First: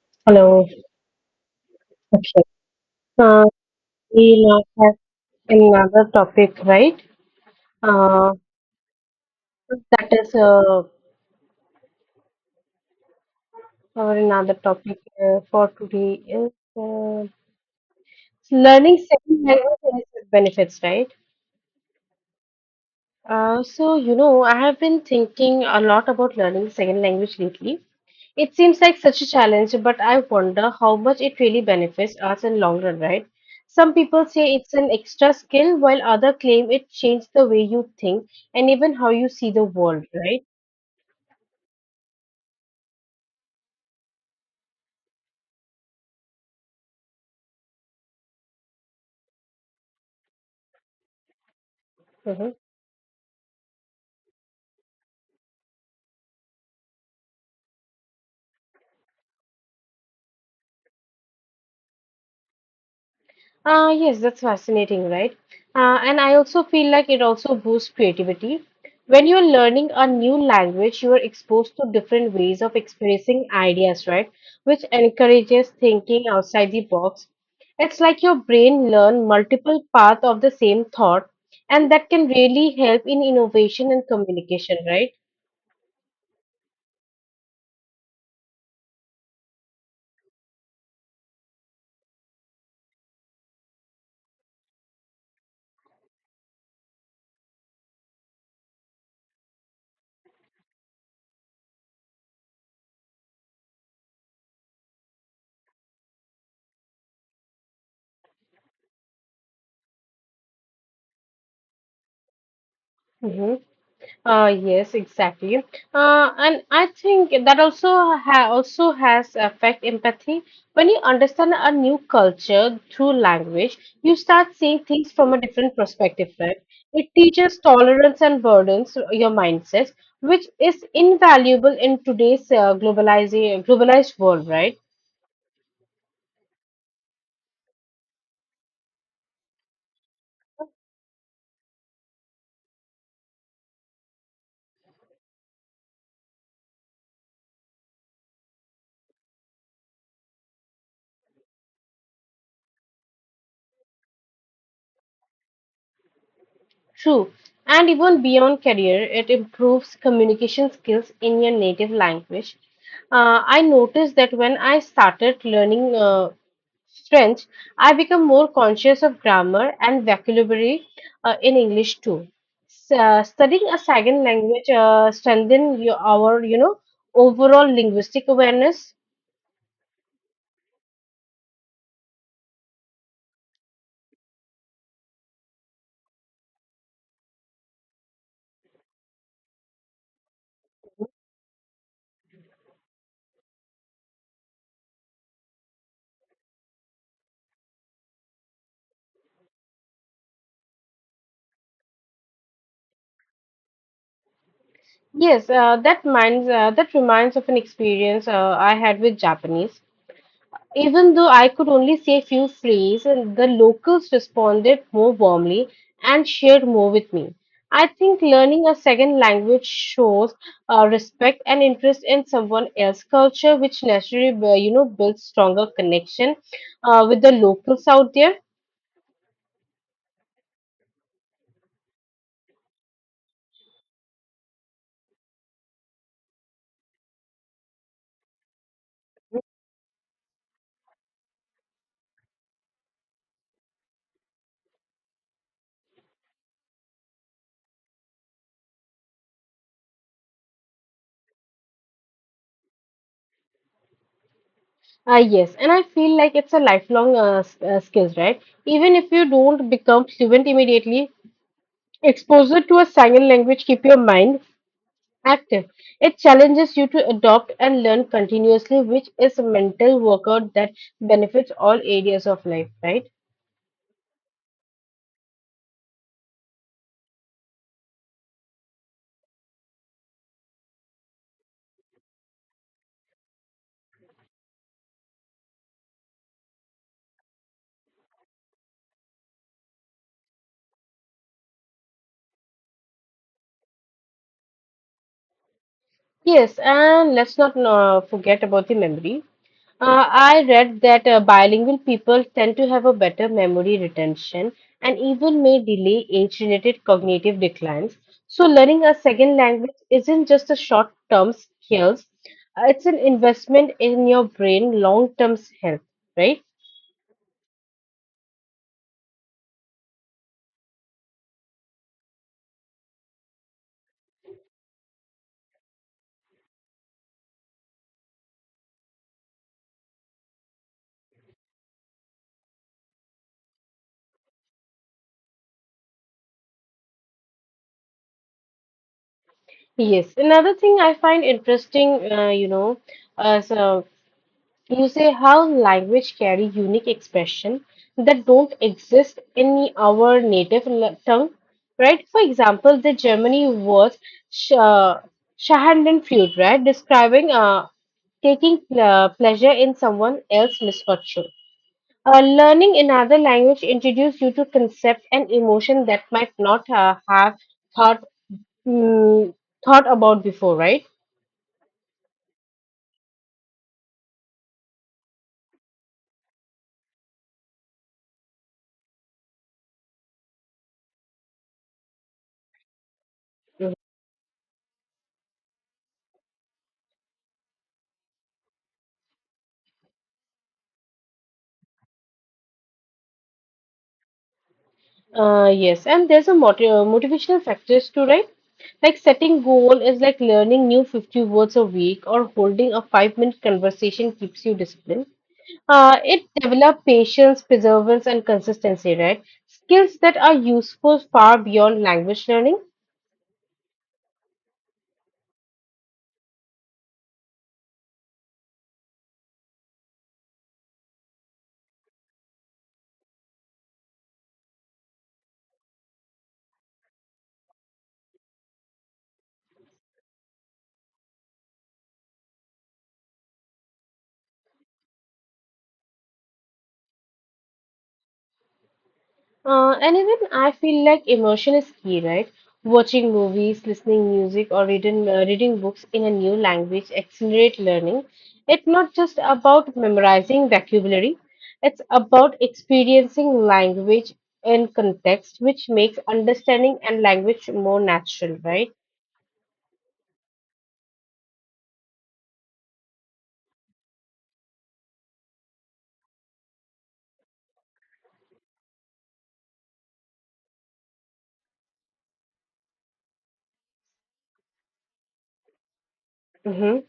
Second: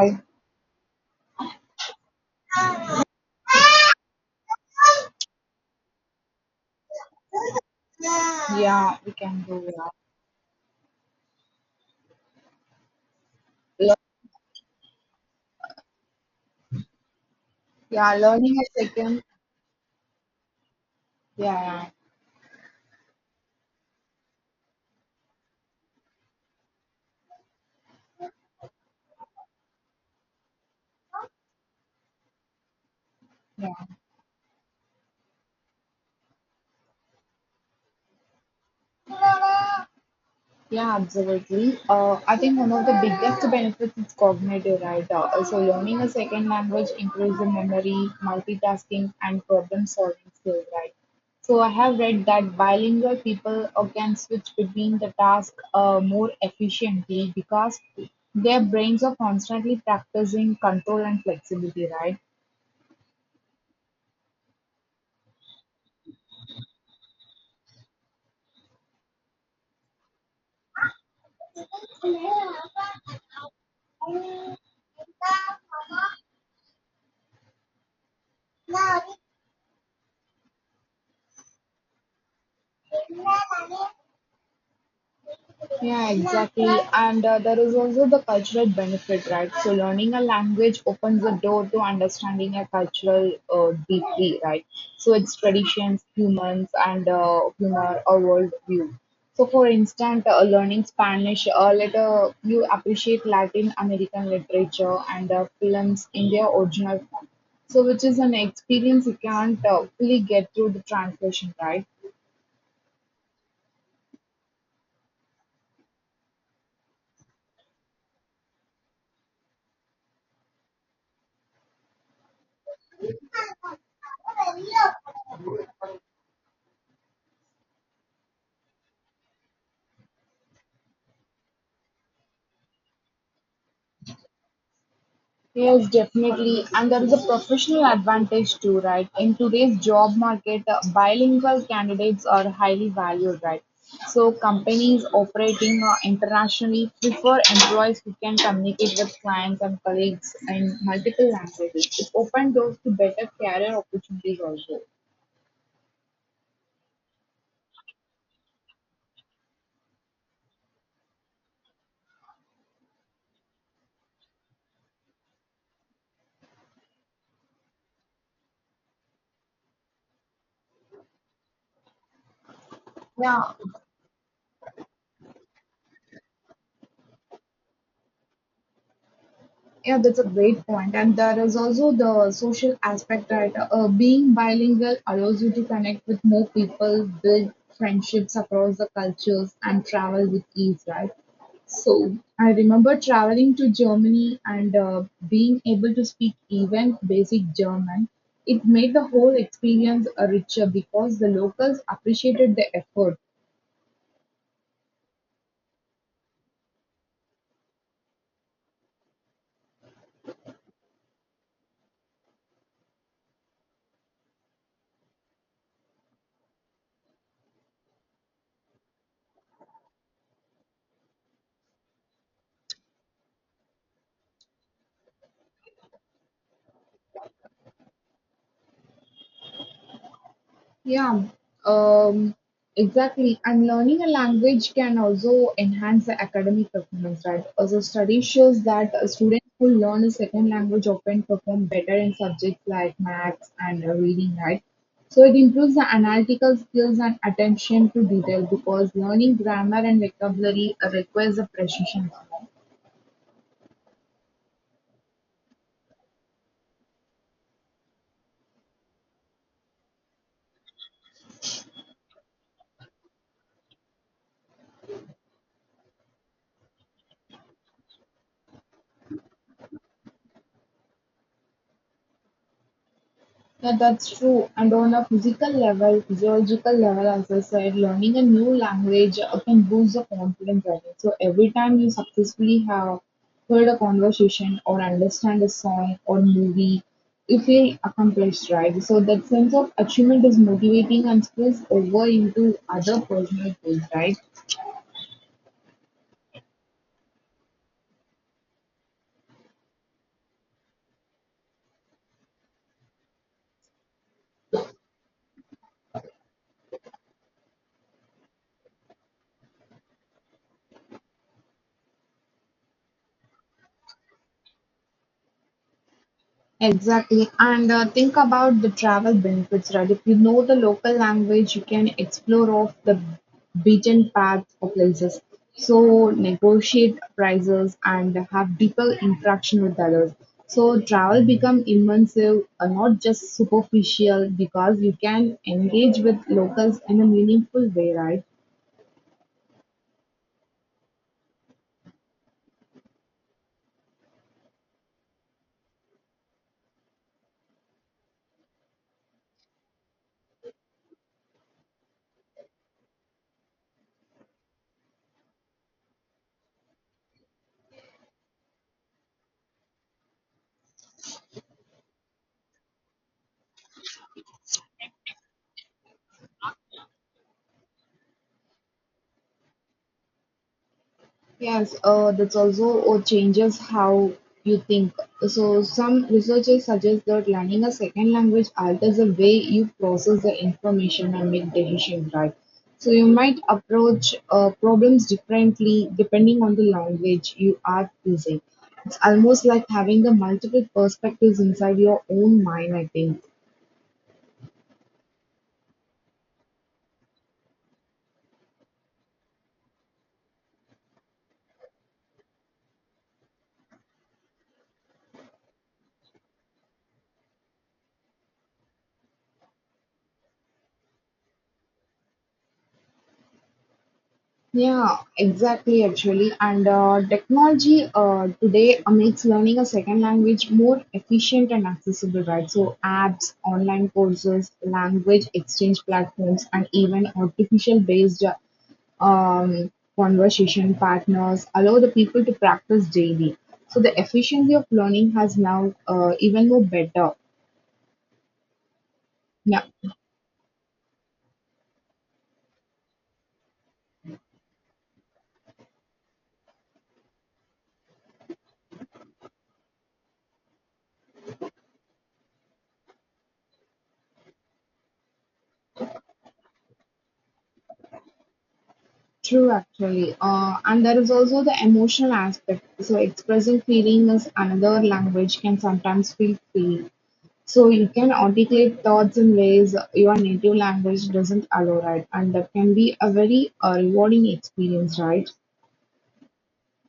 I, Hello. Okay. Uh, we now have another topic, right? Uh, yeah, we can do that. that is Le- Our another topic for today is uh, yeah, learning a learning second. second language and its benefits, right? Yeah, I have been thinking a lot about learning second language lately. It seems like such a challenge, but I wonder how much it really benefits us in long run, right? yeah, yeah, Some people say it's an extra skill, while others claim it changed the way you think and even how you see the world, right? yeah, absolutely. I think one of the biggest benefits is cognitive, right? So learning a second language improves the memory, multitasking, and problem solving skills, right? So, I have read Mhm. that bilingual people can switch between the tasks more efficiently because their brains are constantly practicing control and flexibility, right? Yes, that's fascinating, right? And I also feel like it also boosts creativity. When you're learning a new language, you are exposed to different ways of expressing ideas, right? Which encourages thinking outside the box. It's like your brain learn multiple paths of the same thought, and that can really help in innovation and communication, right? Yeah, exactly. And there is also the cultural benefit, right? So learning a language opens the door to understanding a cultural deeply, right? So its traditions, humans, and humor or worldview. So, for instance, learning Spanish, later you appreciate Latin American literature and films in their original form. So, which is an experience you can't fully get through the translation, right? Mm-hmm. Yes, exactly. And I think that also ha also has affect empathy. When you understand a new culture through language, you start seeing things from a different perspective, right? It teaches tolerance and burdens your mindsets, which is invaluable in today's globalizing globalized world, right? Yes, definitely. And there is a professional advantage too, right? In today's job market, bilingual candidates are highly valued, right? So companies operating internationally prefer employees who can communicate with clients and colleagues in multiple languages. It opens doors to better career opportunities also. True. And even beyond career, it improves communication skills in your native language. I noticed that when I started learning French, I become more conscious of grammar and vocabulary in English too. Yeah, Studying a second language strengthen our overall linguistic awareness. Yeah. That's a great point. And there is also the social aspect, right? Being bilingual allows you to connect with more people, build friendships across the cultures, and travel with ease, right? So, I remember traveling to Germany and being able to speak even basic German. It made the whole experience richer because the locals appreciated the effort. Yes, that reminds of an experience I had with Japanese. Even though I could only say a few phrases, and the locals responded more warmly and shared more with me. I think learning a second language shows respect and interest in someone else's culture, which naturally, builds stronger connection with the locals out there. Yeah, um, exactly. And learning a language can also enhance the academic performance, right? Also, study shows that students who learn a second language often perform better in subjects like maths and reading, right? So it improves the analytical skills and attention to detail because learning grammar and vocabulary requires a precision. Yes, and I feel like it's a lifelong skills, right? Even if you don't become fluent immediately, exposure to a second language keep your mind active. It challenges you to adopt and learn continuously, which is a mental workout that benefits all areas of life, right? Yeah, that's true. And on a physical level, physiological level, as I said, learning a new language can boost the confidence level. So every time you successfully have heard a conversation or understand a song or movie, you feel accomplished, right? So that sense of achievement is motivating and spills over into other personal goals, right? Yes, and let's not forget about the memory. I read that bilingual people tend to have a better memory retention and even may delay age-related cognitive declines. So, learning a second language isn't just a short-term skills; it's an investment in your brain long-term health, right? Exactly. And think about the travel benefits, right? If you know the local language, you can explore off the beaten path of places. So negotiate prices and have deeper interaction with others. So travel become immersive, not just superficial, because you can engage with locals in a meaningful way, right? Yes, another thing I find interesting, uh, so you say how language carry unique expression that don't exist in our native tongue, right? For example, the Germany was sh Schadenfreude, right? Describing taking pleasure in someone else's misfortune. Learning another language introduces you to concept and emotion that might not have thought mm, thought about before, right? Yes, that's also changes how you think. So, some researchers suggest that learning a second language alters the way you process the information and make decisions, right? So, you might approach problems differently depending on the language you are using. It's almost like having the multiple perspectives inside your own mind, I think. Yes, and there's a motivational factors too, right? Like setting goal is like learning new 50 words a week or holding a 5 minute conversation keeps you disciplined. It develop patience, perseverance, and consistency, right? Skills that are useful far beyond language learning. Yeah, exactly, actually. And technology today makes learning a second language more efficient and accessible, right? So, apps, online courses, language exchange platforms, and even artificial based conversation partners allow the people to practice daily. So, the efficiency of learning has now even more better. Now, And even I feel like immersion is key, right? Watching movies, listening music, or reading books in a new language accelerate learning. It's not just about memorizing vocabulary; it's about experiencing language in context, which makes understanding and language more natural, right? true, actually. And there is also the emotional aspect. So, expressing feeling is another language can sometimes feel freeing. So, you can articulate thoughts in ways your native language doesn't allow, right? And that can be a very rewarding experience, right? Mm-hmm.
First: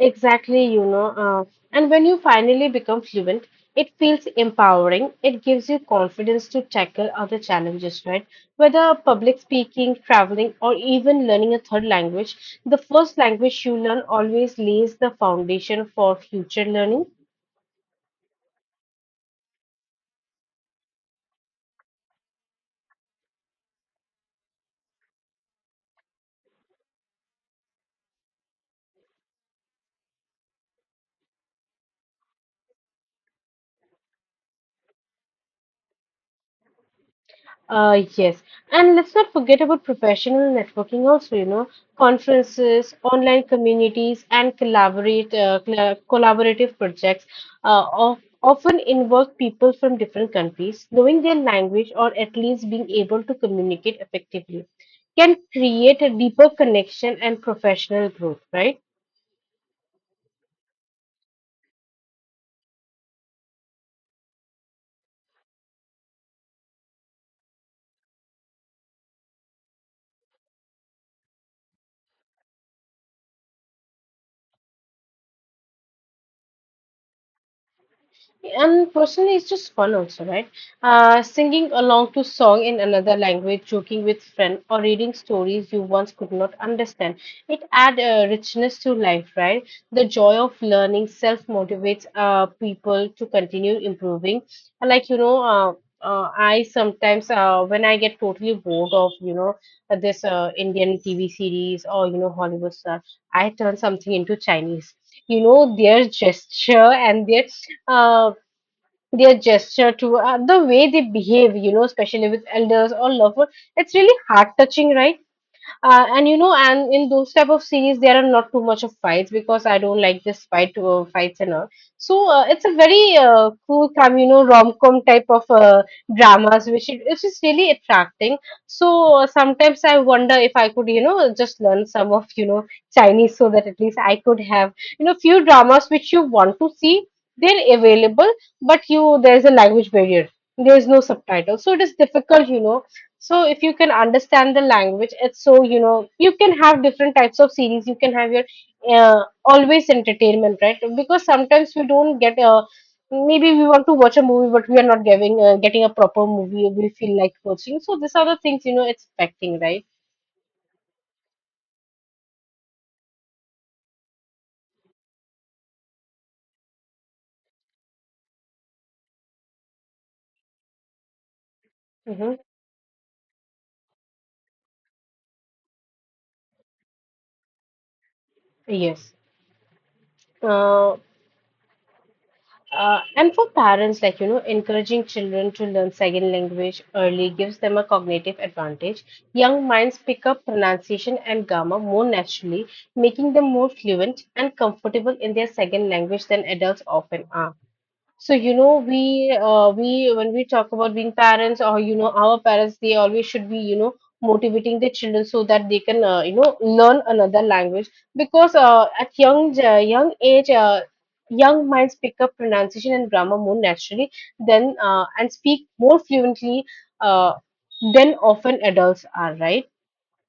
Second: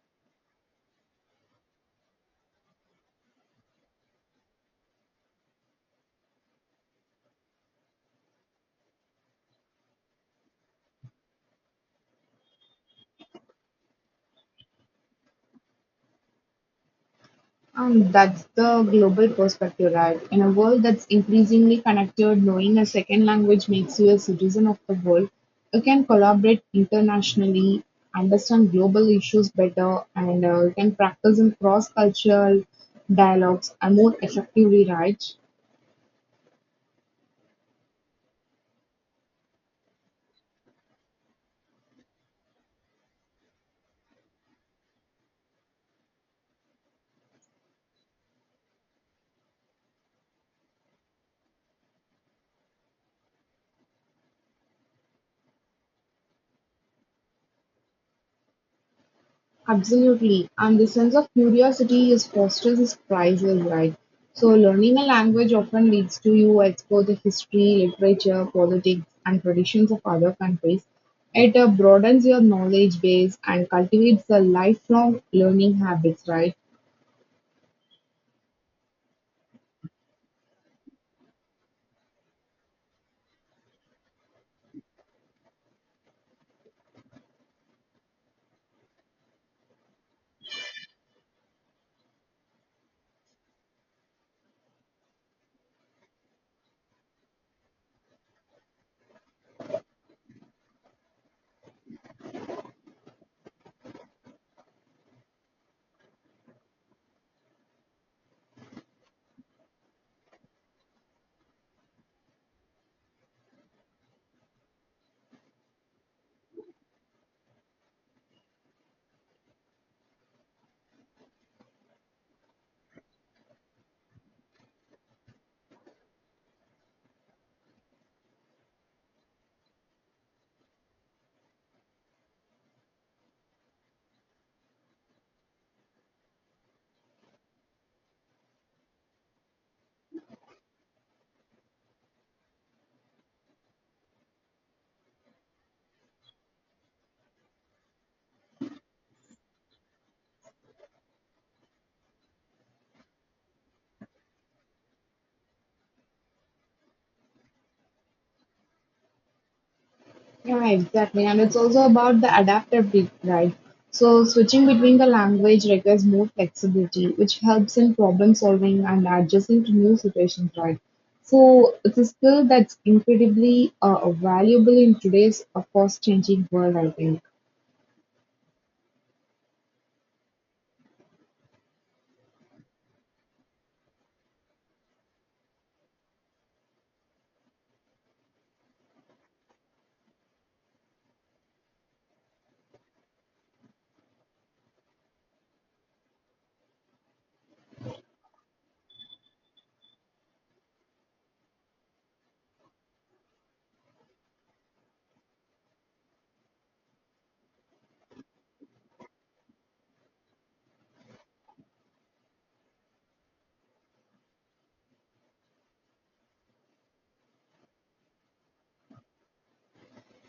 Exactly, you know. And when you finally become fluent, it feels empowering. It gives you confidence to tackle other challenges, right? Whether public speaking, traveling, or even learning a third language, the first language you learn always lays the foundation for future learning. And that's the global perspective, right? In a world that's increasingly connected, knowing a second language makes you a citizen of the world. You can collaborate internationally, understand global issues better, and you can practice in cross cultural dialogues and more effectively, right? Yes. And let's not forget about professional networking also, you know, conferences, online communities, and collaborative projects often involve people from different countries. Knowing their language or at least being able to communicate effectively can create a deeper connection and professional growth, right? Absolutely. And the sense of curiosity is fosters is priceless, right? So learning a language often leads to you explore the history, literature, politics, and traditions of other countries. It broadens your knowledge base and cultivates a lifelong learning habits, right? And personally, it's just fun also, right? Singing along to song in another language, joking with friend, or reading stories you once could not understand. It add a richness to life, right? The joy of learning self motivates people to continue improving. And like you know, I sometimes when I get totally bored of you know this Indian TV series or you know Hollywood stuff, I turn something into Chinese. You know their gesture and uh, their gesture to the way they behave, you know, especially with elders or loved. It's really heart touching, right? And you know, and in those type of series, there are not too much of fights because I don't like this fights and all. So it's a very cool come, you know, rom com type of dramas, which is really attracting. So sometimes I wonder if I could, you know, just learn some of you know Chinese so that at least I could have you know few dramas which you want to see. They're available, but you there's a language barrier. There's no subtitle, so it is difficult, you know, so if you can understand the language it's so you know you can have different types of series, you can have your always entertainment, right? Because sometimes we don't get maybe we want to watch a movie but we are not giving getting a proper movie we feel like watching, so these are the things you know it's affecting, right? Yeah, exactly. And it's also about the adaptability, right? So switching between the language requires more flexibility, which helps in problem solving and adjusting to new situations, right? So it's a Mm-hmm. skill that's incredibly valuable in today's fast-changing world, I think. Yes. Uh, and for parents, like, you know, encouraging children to learn second language early gives them a cognitive advantage. Young minds pick up pronunciation and grammar more naturally, making them more fluent and comfortable in their second language than adults often are. So, you know, we when we talk about being parents or you know our parents, they always should be you know motivating their children so that they can you know learn another language because at young age, young minds pick up pronunciation and grammar more naturally than and speak more fluently uh, than often adults are, right?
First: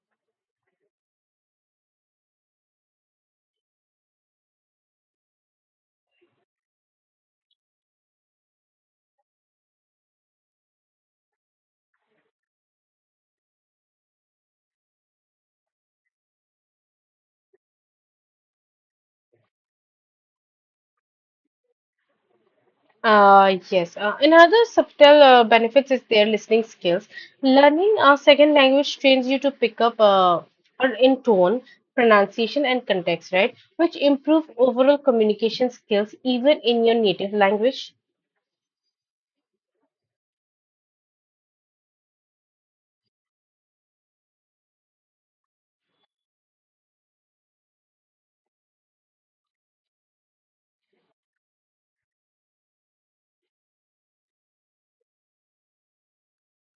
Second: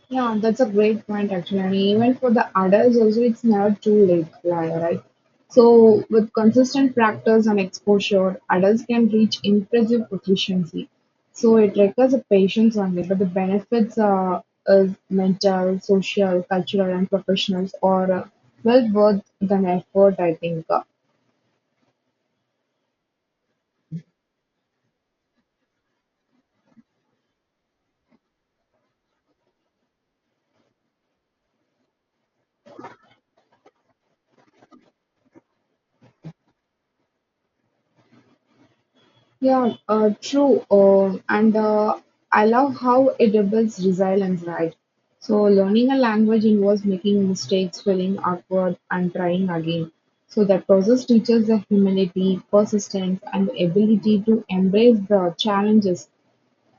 Yeah, that's a great point actually. And even for the adults also it's never too late, yeah, right? So with consistent practice and exposure, adults can reach impressive proficiency. So it requires a patience only, but the benefits are, is mental, social, cultural and professionals are well worth the effort, I think. Yes. Another subtle benefits is their listening skills. Learning a second language trains you to pick up or in tone, pronunciation, and context, right? Which improve overall communication skills even in your native language. Yeah, true. And I love how it rebuilds resilience, right? So, learning a language involves making mistakes, feeling awkward, and trying again. So, that process teaches the humility, persistence, and the ability to embrace the challenges.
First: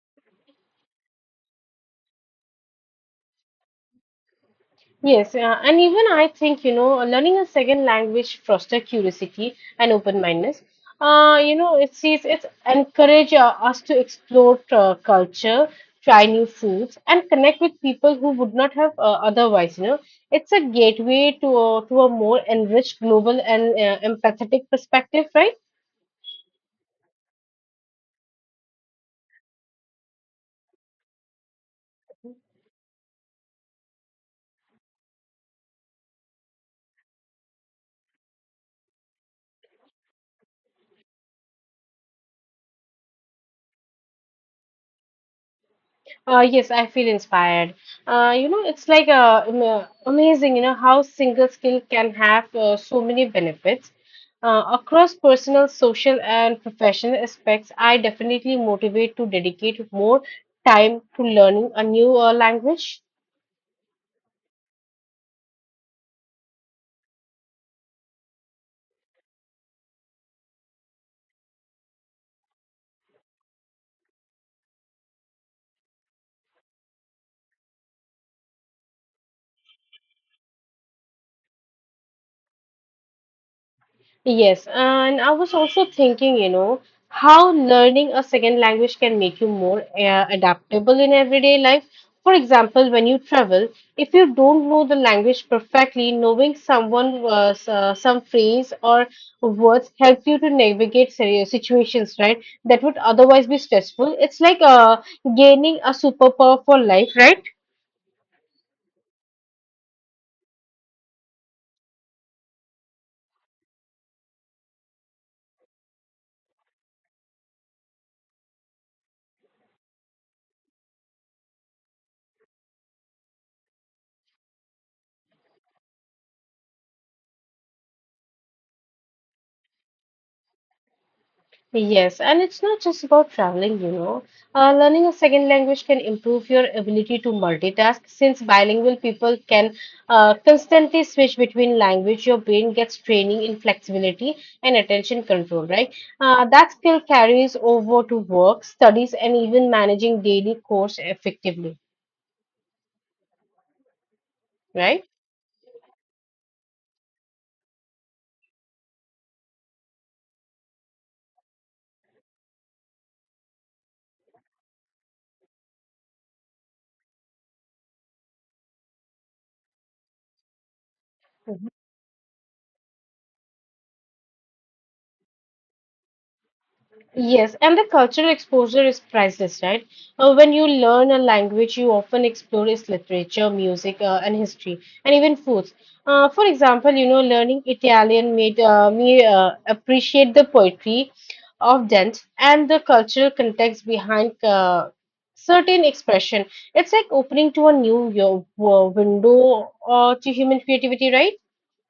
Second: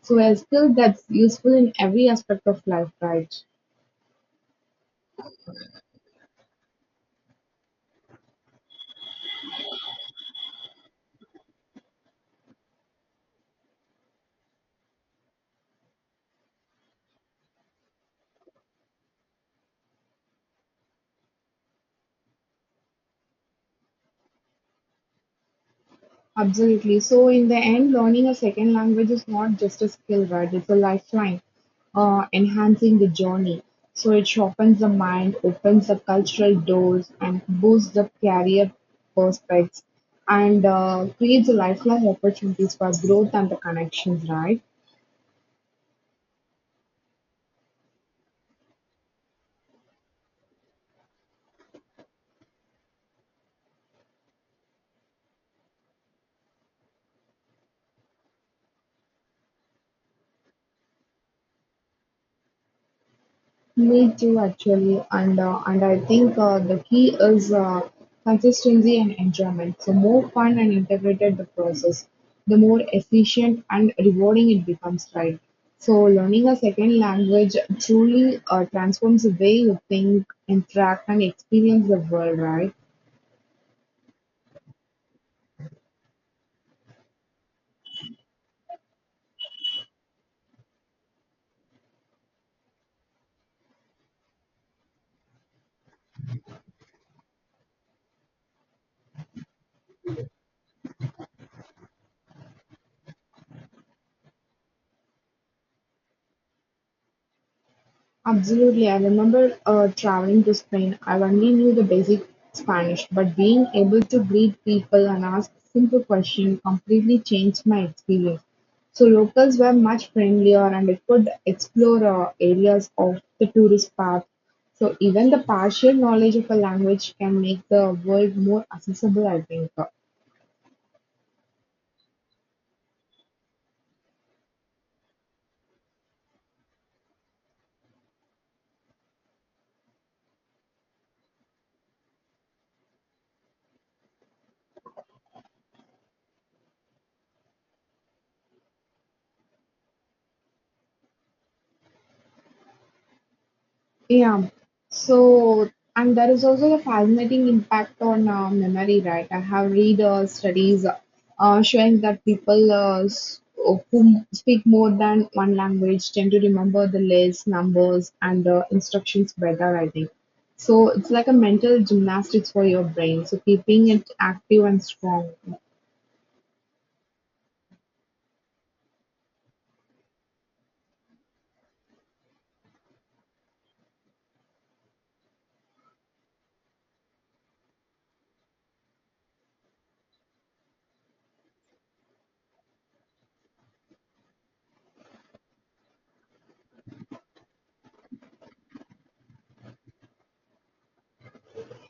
So, a skill that's useful in every aspect of life, right? Yes, and even I think, you know, learning a second language foster curiosity and open-mindedness. You know, it's encourage us to explore culture, try new foods, and connect with people who would not have otherwise. You know, it's a gateway to a more enriched global and empathetic perspective, right? Absolutely. So in the end, learning a second language is not just a skill, right? It's a lifeline, enhancing the journey. So it sharpens the mind, opens the cultural doors, and boosts the career prospects, and creates a lifelong opportunities for growth and the connections, right? Yes, I feel inspired. You know, it's like amazing, you know, how single skill can have so many benefits. Across personal, social, and professional aspects, I definitely motivate to dedicate more time to learning a new language. Me too, actually, and I think the key is consistency and enjoyment. So more fun and integrated the process, the more efficient and rewarding it becomes, right? So learning a second language truly transforms the way you think, interact, and experience the world, right? Yes, and I was also thinking, you know, how learning a second language can make you more adaptable in everyday life. For example, when you travel, if you don't know the language perfectly, knowing someone some phrase or words helps you to navigate serious situations, right? That would otherwise be stressful. It's like gaining a superpower for life, right? Absolutely, I remember traveling to Spain. I only knew the basic Spanish, but being able to greet people and ask simple questions completely changed my experience. So locals were much friendlier and it could explore areas of the tourist path. So even the partial knowledge of a language can make the world more accessible, I think. Yes, and it's not just about traveling, you know. Learning a second language can improve your ability to multitask. Since bilingual people can constantly switch between language, your brain gets training in flexibility and attention control, right? That skill carries over to work, studies, and even managing daily chores effectively, Yeah. right? So, and there is also the fascinating impact on memory, right? I have read studies showing that people who speak more than one language tend to remember the letters, numbers, and instructions better, I think. So, it's like a mental gymnastics for your brain. So, keeping it active and strong. Yes, and the cultural exposure is priceless, right? When you learn a language, you often explore its literature, music, and history, and even foods. For example, you know, learning Italian made me appreciate the poetry of Dent and the cultural context behind certain expression. It's like opening to a new window to human creativity, right?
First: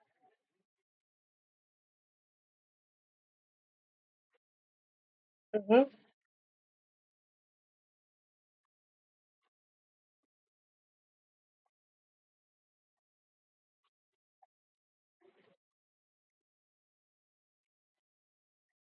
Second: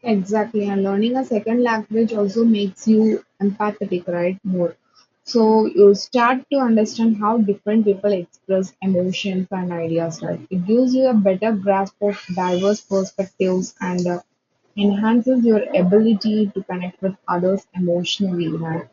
Exactly, and learning a second language also makes you empathetic, right? More. So Mhm. you start to understand how different people express emotions and ideas, right? It gives you a better grasp of diverse perspectives and enhances your ability to connect with others emotionally, right?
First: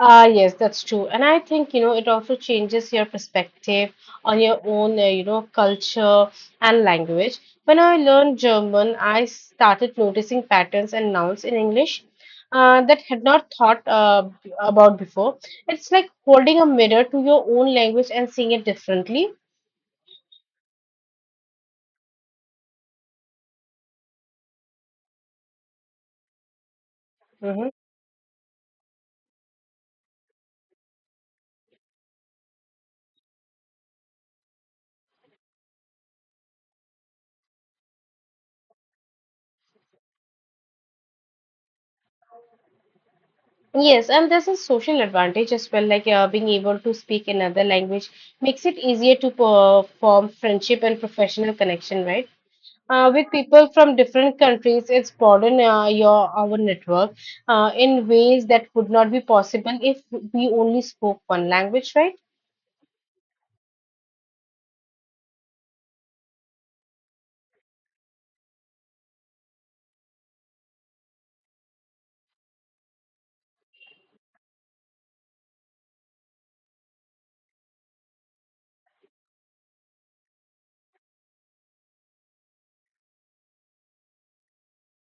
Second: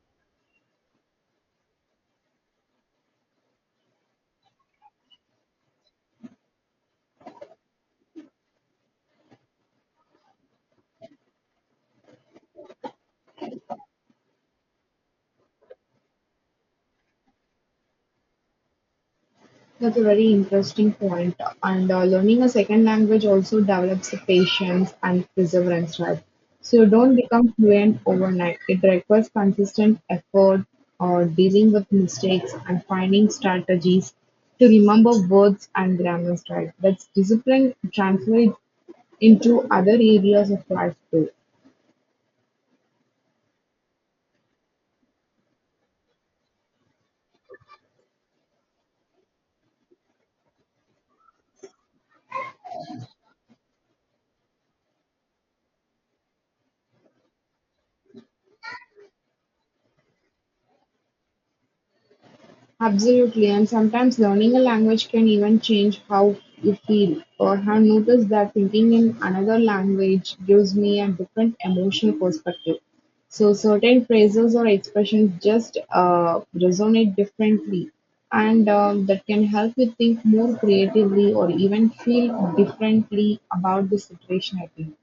Ah, yes, that's true. And I think, you know, it also changes your perspective on your own, culture and language. When I learned German, I started noticing patterns and nouns in English that had not thought about before. It's like holding a mirror to your own language and seeing it differently. That's a very interesting point. And learning a second language also develops patience and perseverance, right? So you don't become Hmm. fluent overnight. It requires consistent effort or dealing with mistakes and finding strategies to remember words and grammars, right? That's discipline translates into other areas of life too. Yes, and there's a social advantage as well, like being able to speak another language makes it easier to perform friendship and professional connection, right? Uh, with people from different countries. It's broadened your our network in ways that would not be possible if we only spoke one language, right? Absolutely, and sometimes learning a language can even change how you feel. Or have noticed that thinking in another language gives me a different emotional perspective. So certain phrases or expressions just resonate differently, and that can help you think more creatively or even feel differently about the situation. I think.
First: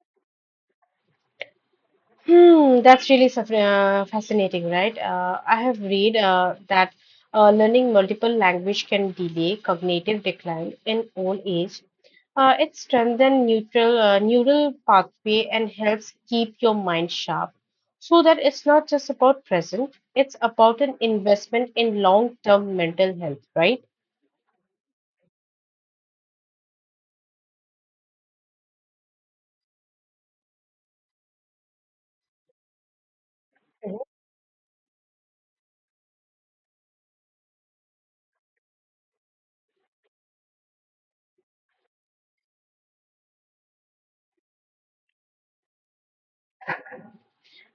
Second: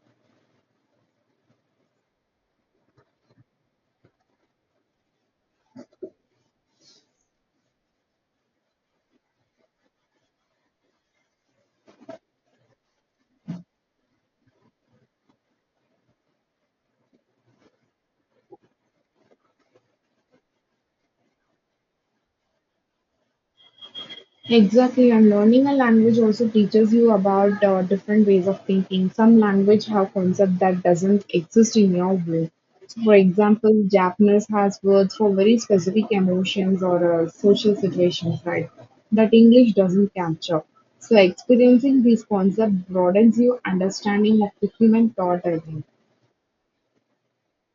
Hmm, that's really fascinating, right? I have read that learning multiple language can delay cognitive decline in old age. It strengthens neutral neural pathway and helps keep your mind sharp, so that it's not just about present; it's about an investment in long-term mental health, right? Exactly, and learning a language also teaches you about different ways of thinking. Some language have concept that doesn't exist in your brain. So, for example, Japanese has words for very specific emotions or social situations, right? That English doesn't capture. So, experiencing these concepts broadens your understanding of the human thought. I think.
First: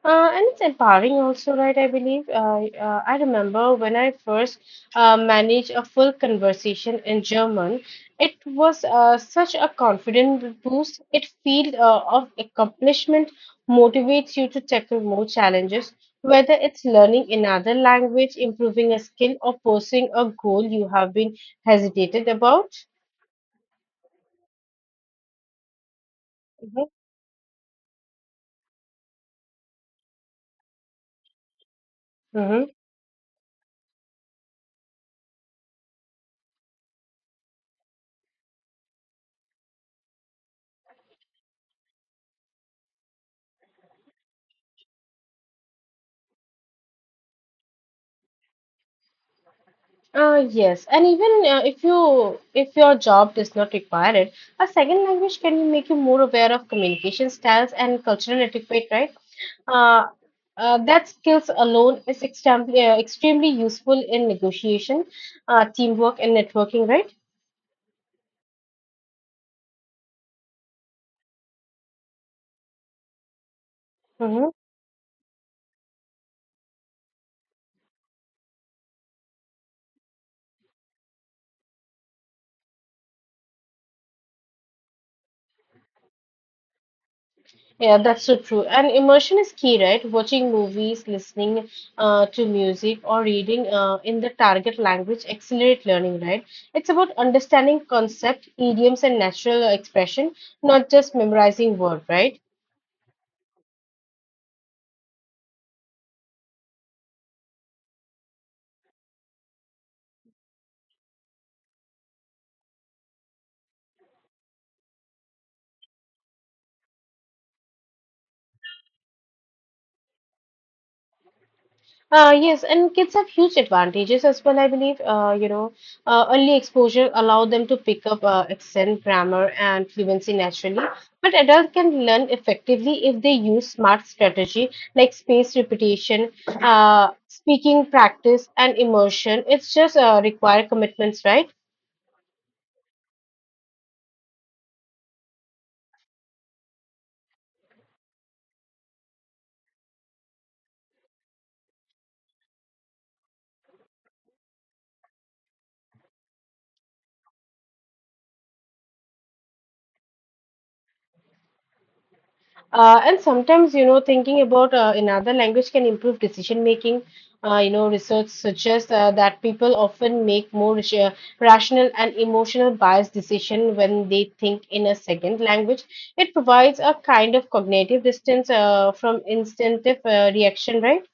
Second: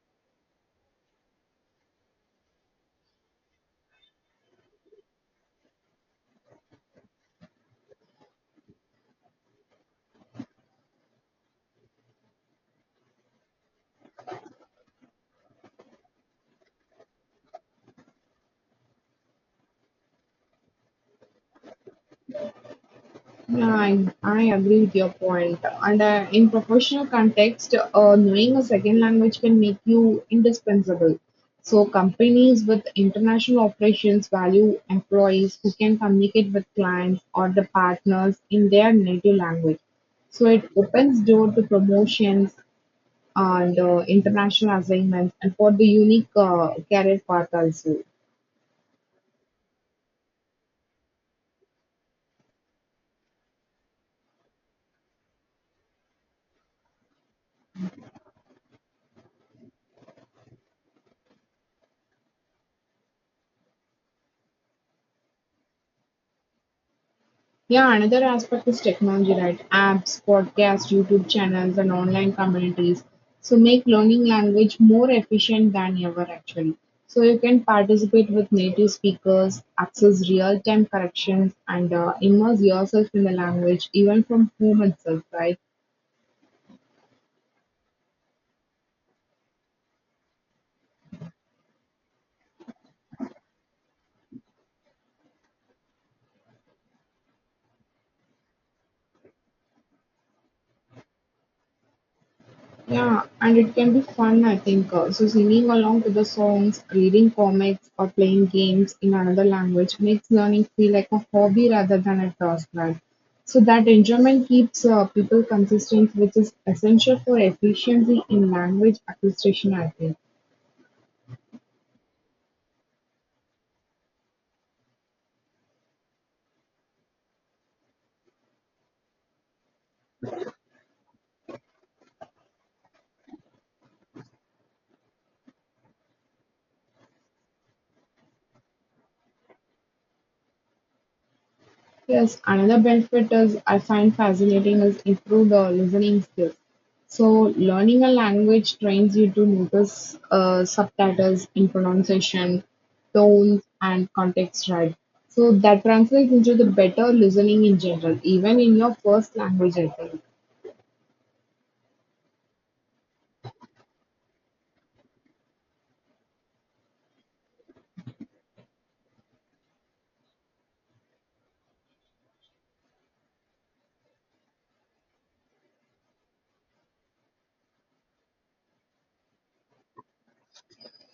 And it's empowering also, right? I believe. I remember when I first managed a full conversation in German, it was such a confidence boost. It feel of accomplishment motivates you to tackle more challenges, whether it's learning another language, improving a skill, or pursuing a goal you have been hesitated about. Yeah, I agree with your point. And in Mhm. professional context, knowing a second language can make you indispensable. So companies Mhm. with international operations value employees who can communicate with clients or the partners in their native language. So it opens door to promotions and international assignments and for the unique career path also. Yes, and even if your job does not require it, a second language can make you more aware of communication styles and cultural etiquette, right? Uh, that skills alone is extremely extremely useful in negotiation, teamwork, and networking, right? Yeah, another aspect is technology, right? Apps, podcasts, YouTube channels, and online communities. So make learning Mhm. language more efficient than ever actually. So you can participate with native speakers, access real-time corrections, and immerse yourself in the language even from home itself, right? Yeah, that's so true. And immersion is key, right? Watching movies, listening to music, or reading in the target language accelerate learning, right? It's about understanding concept, idioms, and natural expression, not just memorizing word, right? Yeah, and it can be fun, I think. So, singing along to the songs, reading comics, or playing games in another language makes learning feel like a hobby rather than a task, right? So, that enjoyment keeps people consistent, which is essential for efficiency in language acquisition, I think. Yes, and kids have huge advantages as well, I believe. You know, early exposure allow them to pick up accent, grammar, and fluency naturally. But adults can learn effectively if they use smart strategy like spaced repetition, speaking practice, and immersion. It's just require commitments, right? Yes, another benefit is I find fascinating is improved listening skills. So learning a language trains you to notice subtitles in pronunciation, tones, and context, right. So that translates into the better listening in general, even in your first language, I think. And sometimes, you know, thinking about another language can improve decision making. You know, research suggests that people often make more rational and emotional biased decision when they think in a second language. It provides a kind of cognitive distance from instinctive reaction, right?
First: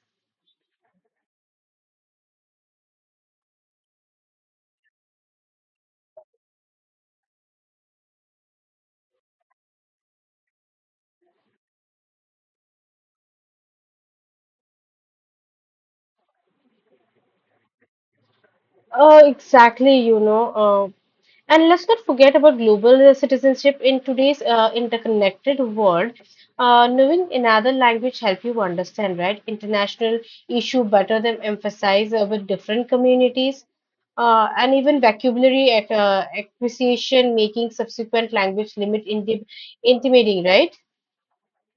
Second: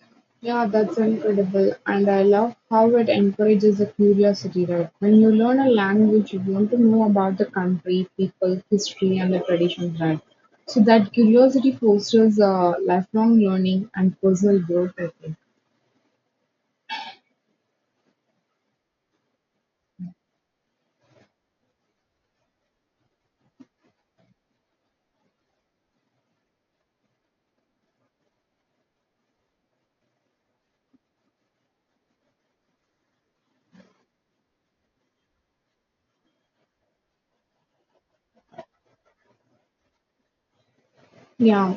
Yeah, that's incredible. And I love how it encourages a curiosity, right? When you learn a language, you want to know about the country, people, history, and the traditions, right? So that curiosity fosters lifelong learning and personal growth, I think. Exactly, you know. And let's not forget about global citizenship in today's interconnected world. Knowing another language help you understand, right? International issue better than emphasize with different communities. And even vocabulary acquisition making subsequent language limit intimidating, right? Yeah,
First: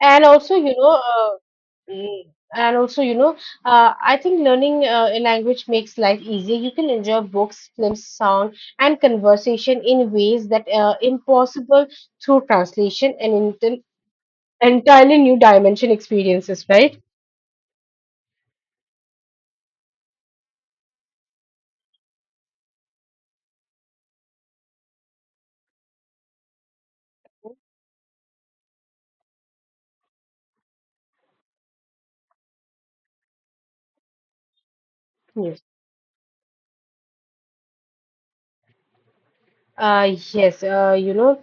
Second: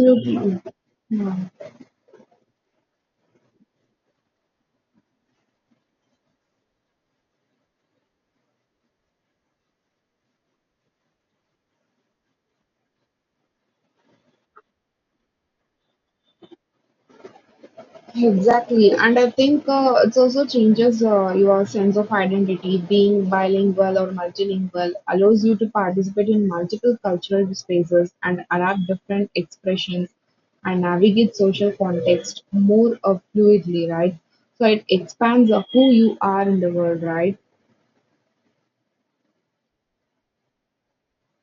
And also, you know, Yeah. mm, and also, you know, I think learning a language makes life easier. You can enjoy books, films, sound, and conversation in ways that are impossible through translation and entirely new dimension experiences, right? Exactly, and I think it also changes your sense of identity. Being bilingual or multilingual allows you to participate in multiple cultural spaces and adapt different expressions and navigate social context more fluidly, right? So it expands Yes. Who you are in the world, right? uh, yes, you know.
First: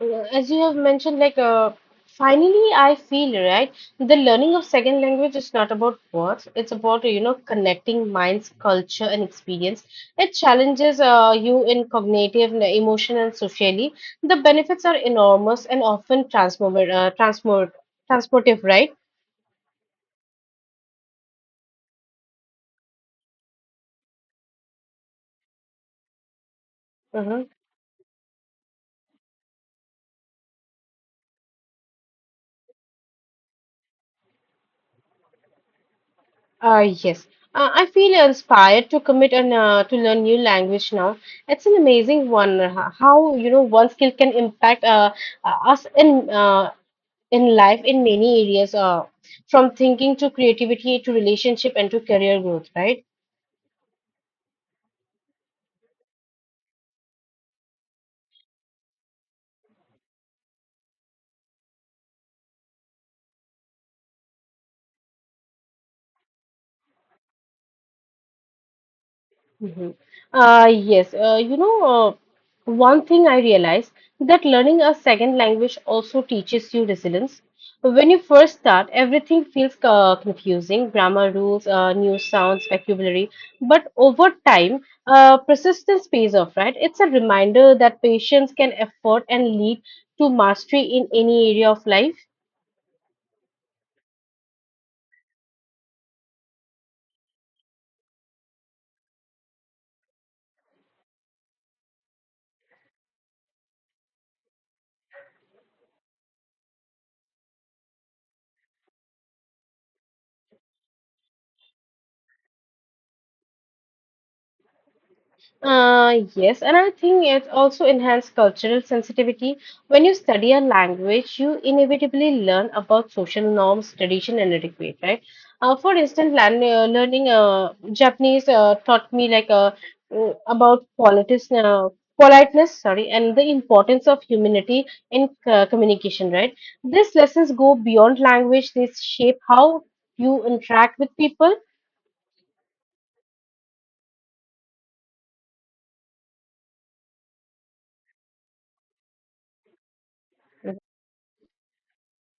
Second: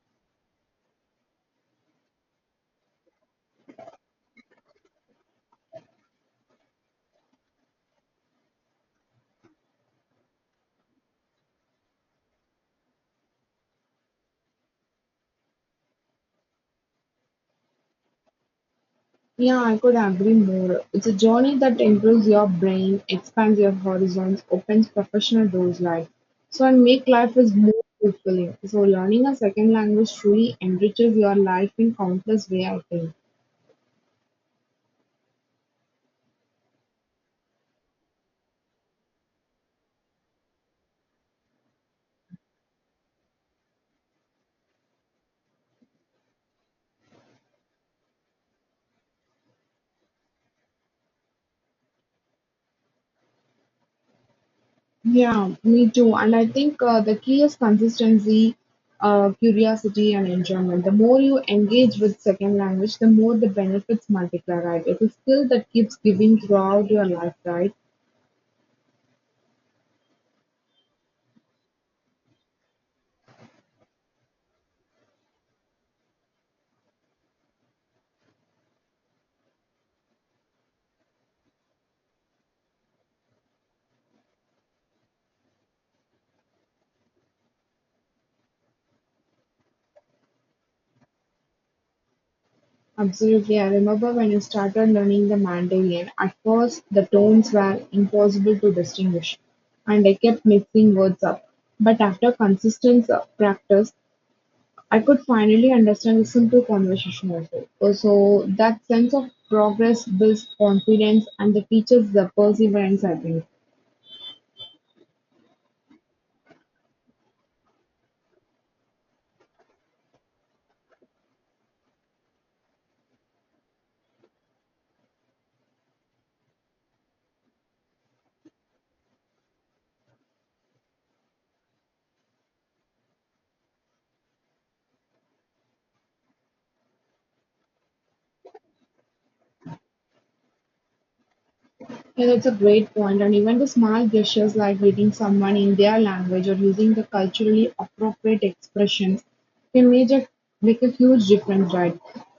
As you have mentioned, like, finally, I feel, right. The learning of second language is not about words. It's about, you know, connecting minds, culture, and experience. It challenges you in cognitive, emotional, and socially. The benefits are enormous and often transformative. Transform transportive, right? Yeah, I could agree more. It's a journey that improves your brain, expands your horizons, opens professional doors like so and make life Mm-hmm. is more fulfilling. So learning a second language truly enriches your life in countless ways, I think. Yes. I feel inspired to commit and to learn new language now. It's an amazing one. Uh, how, you know, one skill can impact us in life in many areas, from thinking to creativity to relationship and to career growth, right? Yeah, me too. And I think the key is consistency, curiosity, and enjoyment. The more you engage with second language, the more the benefits multiply, right? It's a skill that keeps giving throughout your life, right? Hmm. Yes, one thing I realized that learning a second language also teaches you resilience. When you first start, everything feels confusing grammar rules, new sounds, vocabulary. But over time, persistence pays off, right? It's a reminder that patience can effort and lead to mastery in any area of life. Absolutely, I remember when I started learning the Mandarin, at first the tones were impossible to distinguish, and I kept mixing words up. But after consistent practice, I could finally understand a simple conversation also. So that sense of progress builds confidence and the teaches the perseverance, I think. Yes, and I think it also enhances cultural sensitivity. When you study a language, you inevitably learn about social norms, tradition, and etiquette, right? For instance, learning Japanese taught me, like, about politeness, sorry, and the importance of humanity in communication, right? These lessons go beyond language; they shape how you interact with people. Yeah, that's a great point. And even the small gestures like greeting someone in their language or using the culturally appropriate expressions can make a huge difference, right?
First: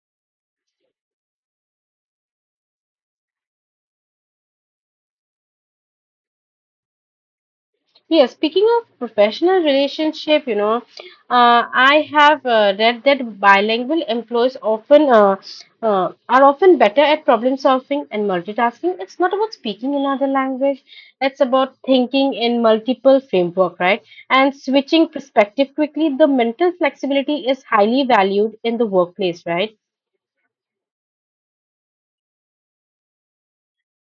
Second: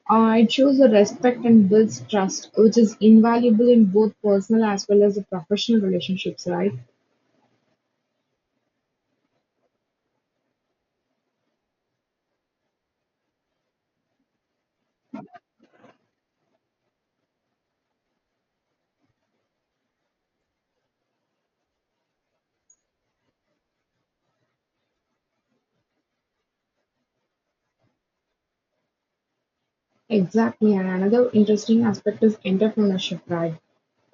It shows the respect and builds trust, which is invaluable in both personal as well as the professional relationships, right? Yeah, speaking of professional relationship, you know, I have read that bilingual employees often are often better at problem solving and multitasking. It's not about speaking another language; it's about thinking in multiple framework, right? And switching perspective quickly. The mental flexibility is highly valued in the workplace, right? Exactly, and another interesting aspect is entrepreneurship, right?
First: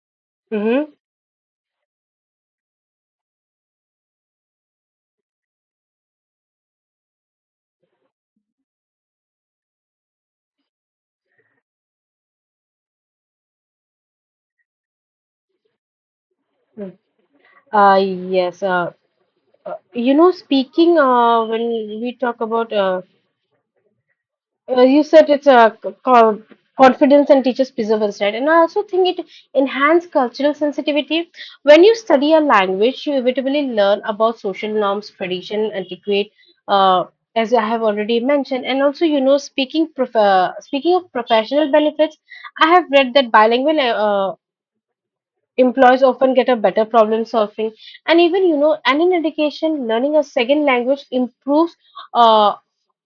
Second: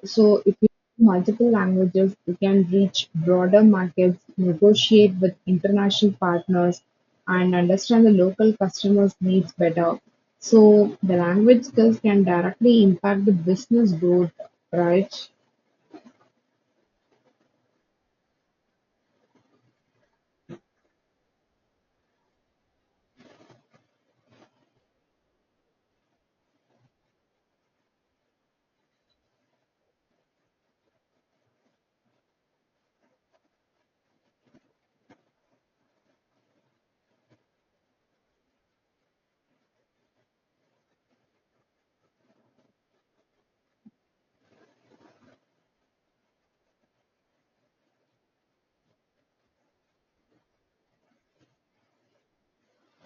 So if you Mm-hmm. know multiple languages, you can reach broader markets, negotiate with international partners, and understand the local customers' needs better. So the language skills can directly impact the business growth, right? Uh, yes. You know, speaking, when we talk about, you said it's a confidence and teaches perseverance, right? And I also think it enhances cultural sensitivity. When you study a language, you inevitably learn about social norms, tradition, antiquate, uh, as I have already mentioned. And also, you know, speaking speaking of professional benefits, I have read that bilingual employees often get a better problem solving. And even, you know, and in education, learning a second language improves uh,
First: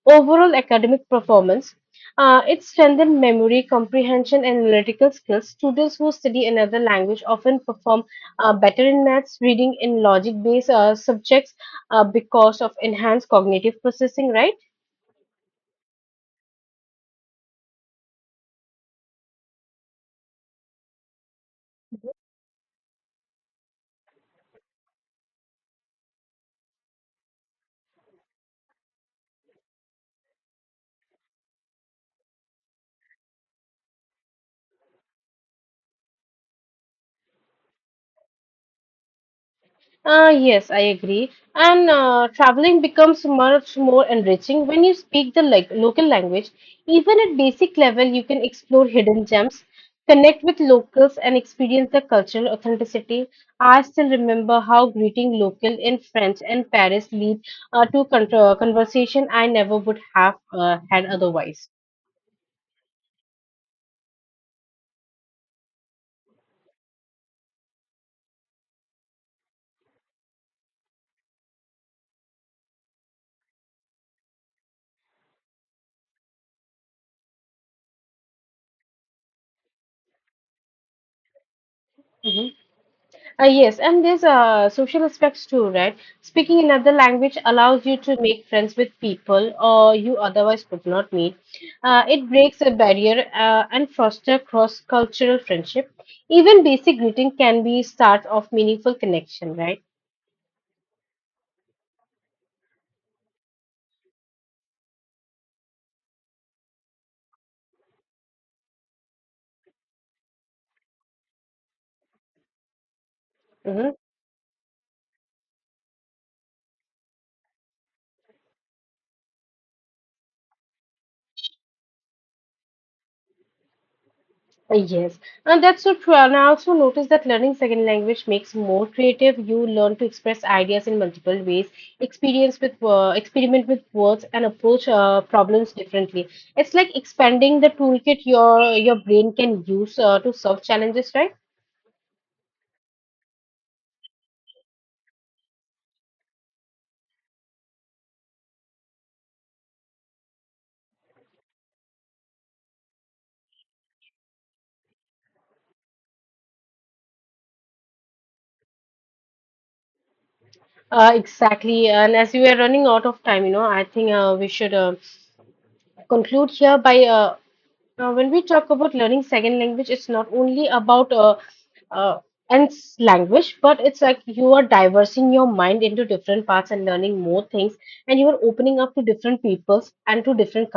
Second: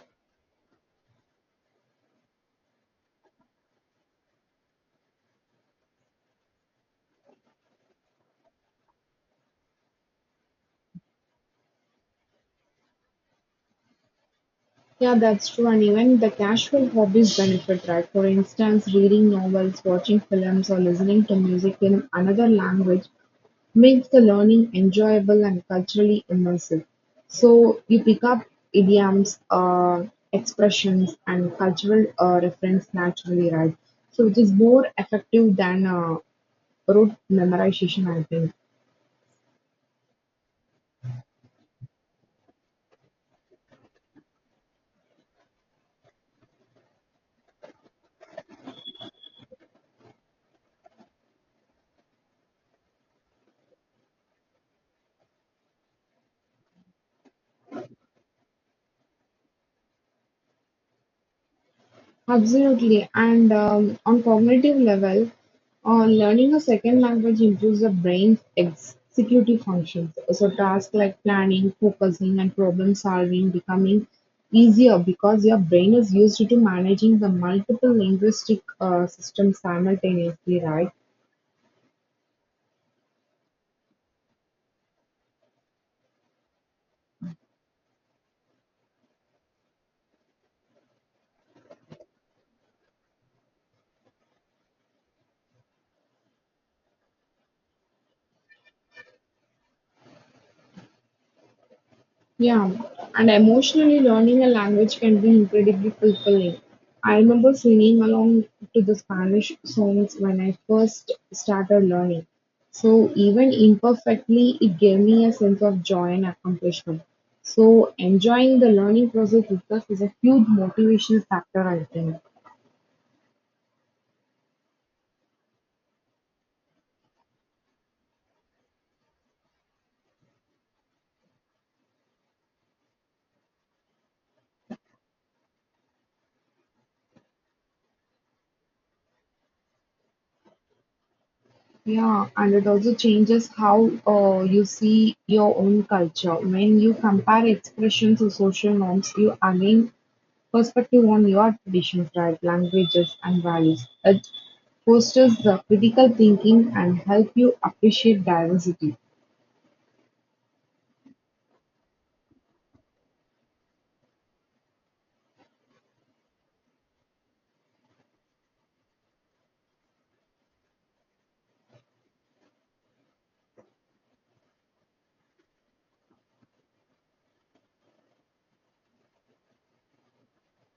overall academic performance. It strengthens memory comprehension and analytical skills. Students who study another language often perform better in maths, reading, in logic based subjects, because of enhanced cognitive processing, right? Yeah, that's true. And even the casual hobbies benefit, right? For instance, reading novels, watching films, or listening to music in another language makes the learning enjoyable and culturally immersive. So you pick up idioms, expressions, and cultural reference naturally, right? So which is more effective than rote memorization, I think. Yes, I agree. And traveling becomes much more enriching when you speak the, like, local language. Even at basic level, you can explore hidden gems, connect with locals, and experience the cultural authenticity. I still remember how greeting local in French and Paris lead to conversation I never would have had otherwise. Absolutely. And on cognitive level, learning a second language improves the brain's executive functions. So tasks like planning, focusing, and problem solving becoming easier because your brain is used to managing the multiple linguistic systems simultaneously, right? Mhm. Yes, and there's social aspects too, right? Speaking another language allows you to make friends with people or you otherwise could not meet. It breaks a barrier and foster cross-cultural friendship. Even basic greeting can be start of meaningful connection, right? Yeah, and emotionally learning a language can be incredibly fulfilling. I remember singing along to the Spanish songs when I first started learning. So, even Mhm. imperfectly, it gave me a sense of joy and accomplishment. So, enjoying the learning process itself is a huge motivation factor, I think. Yes, and that's so true. And I also noticed that learning second language makes more creative. You learn to express ideas in multiple ways, experience with, experiment with words, and approach problems differently. It's like expanding the toolkit your brain can use to solve challenges, right? Yeah, and it also changes how you see your own culture. When you compare expressions to social norms, you again perspective on your traditions, diet, languages, and values. It fosters the critical thinking and help you appreciate diversity. Exactly. And as we are running out of time, you know, I think we should, conclude here by, now, when we talk about learning second language, it's not only about, uh, language, but it's like you are diversing your mind into different parts and learning more things, and you are opening up to different peoples and to different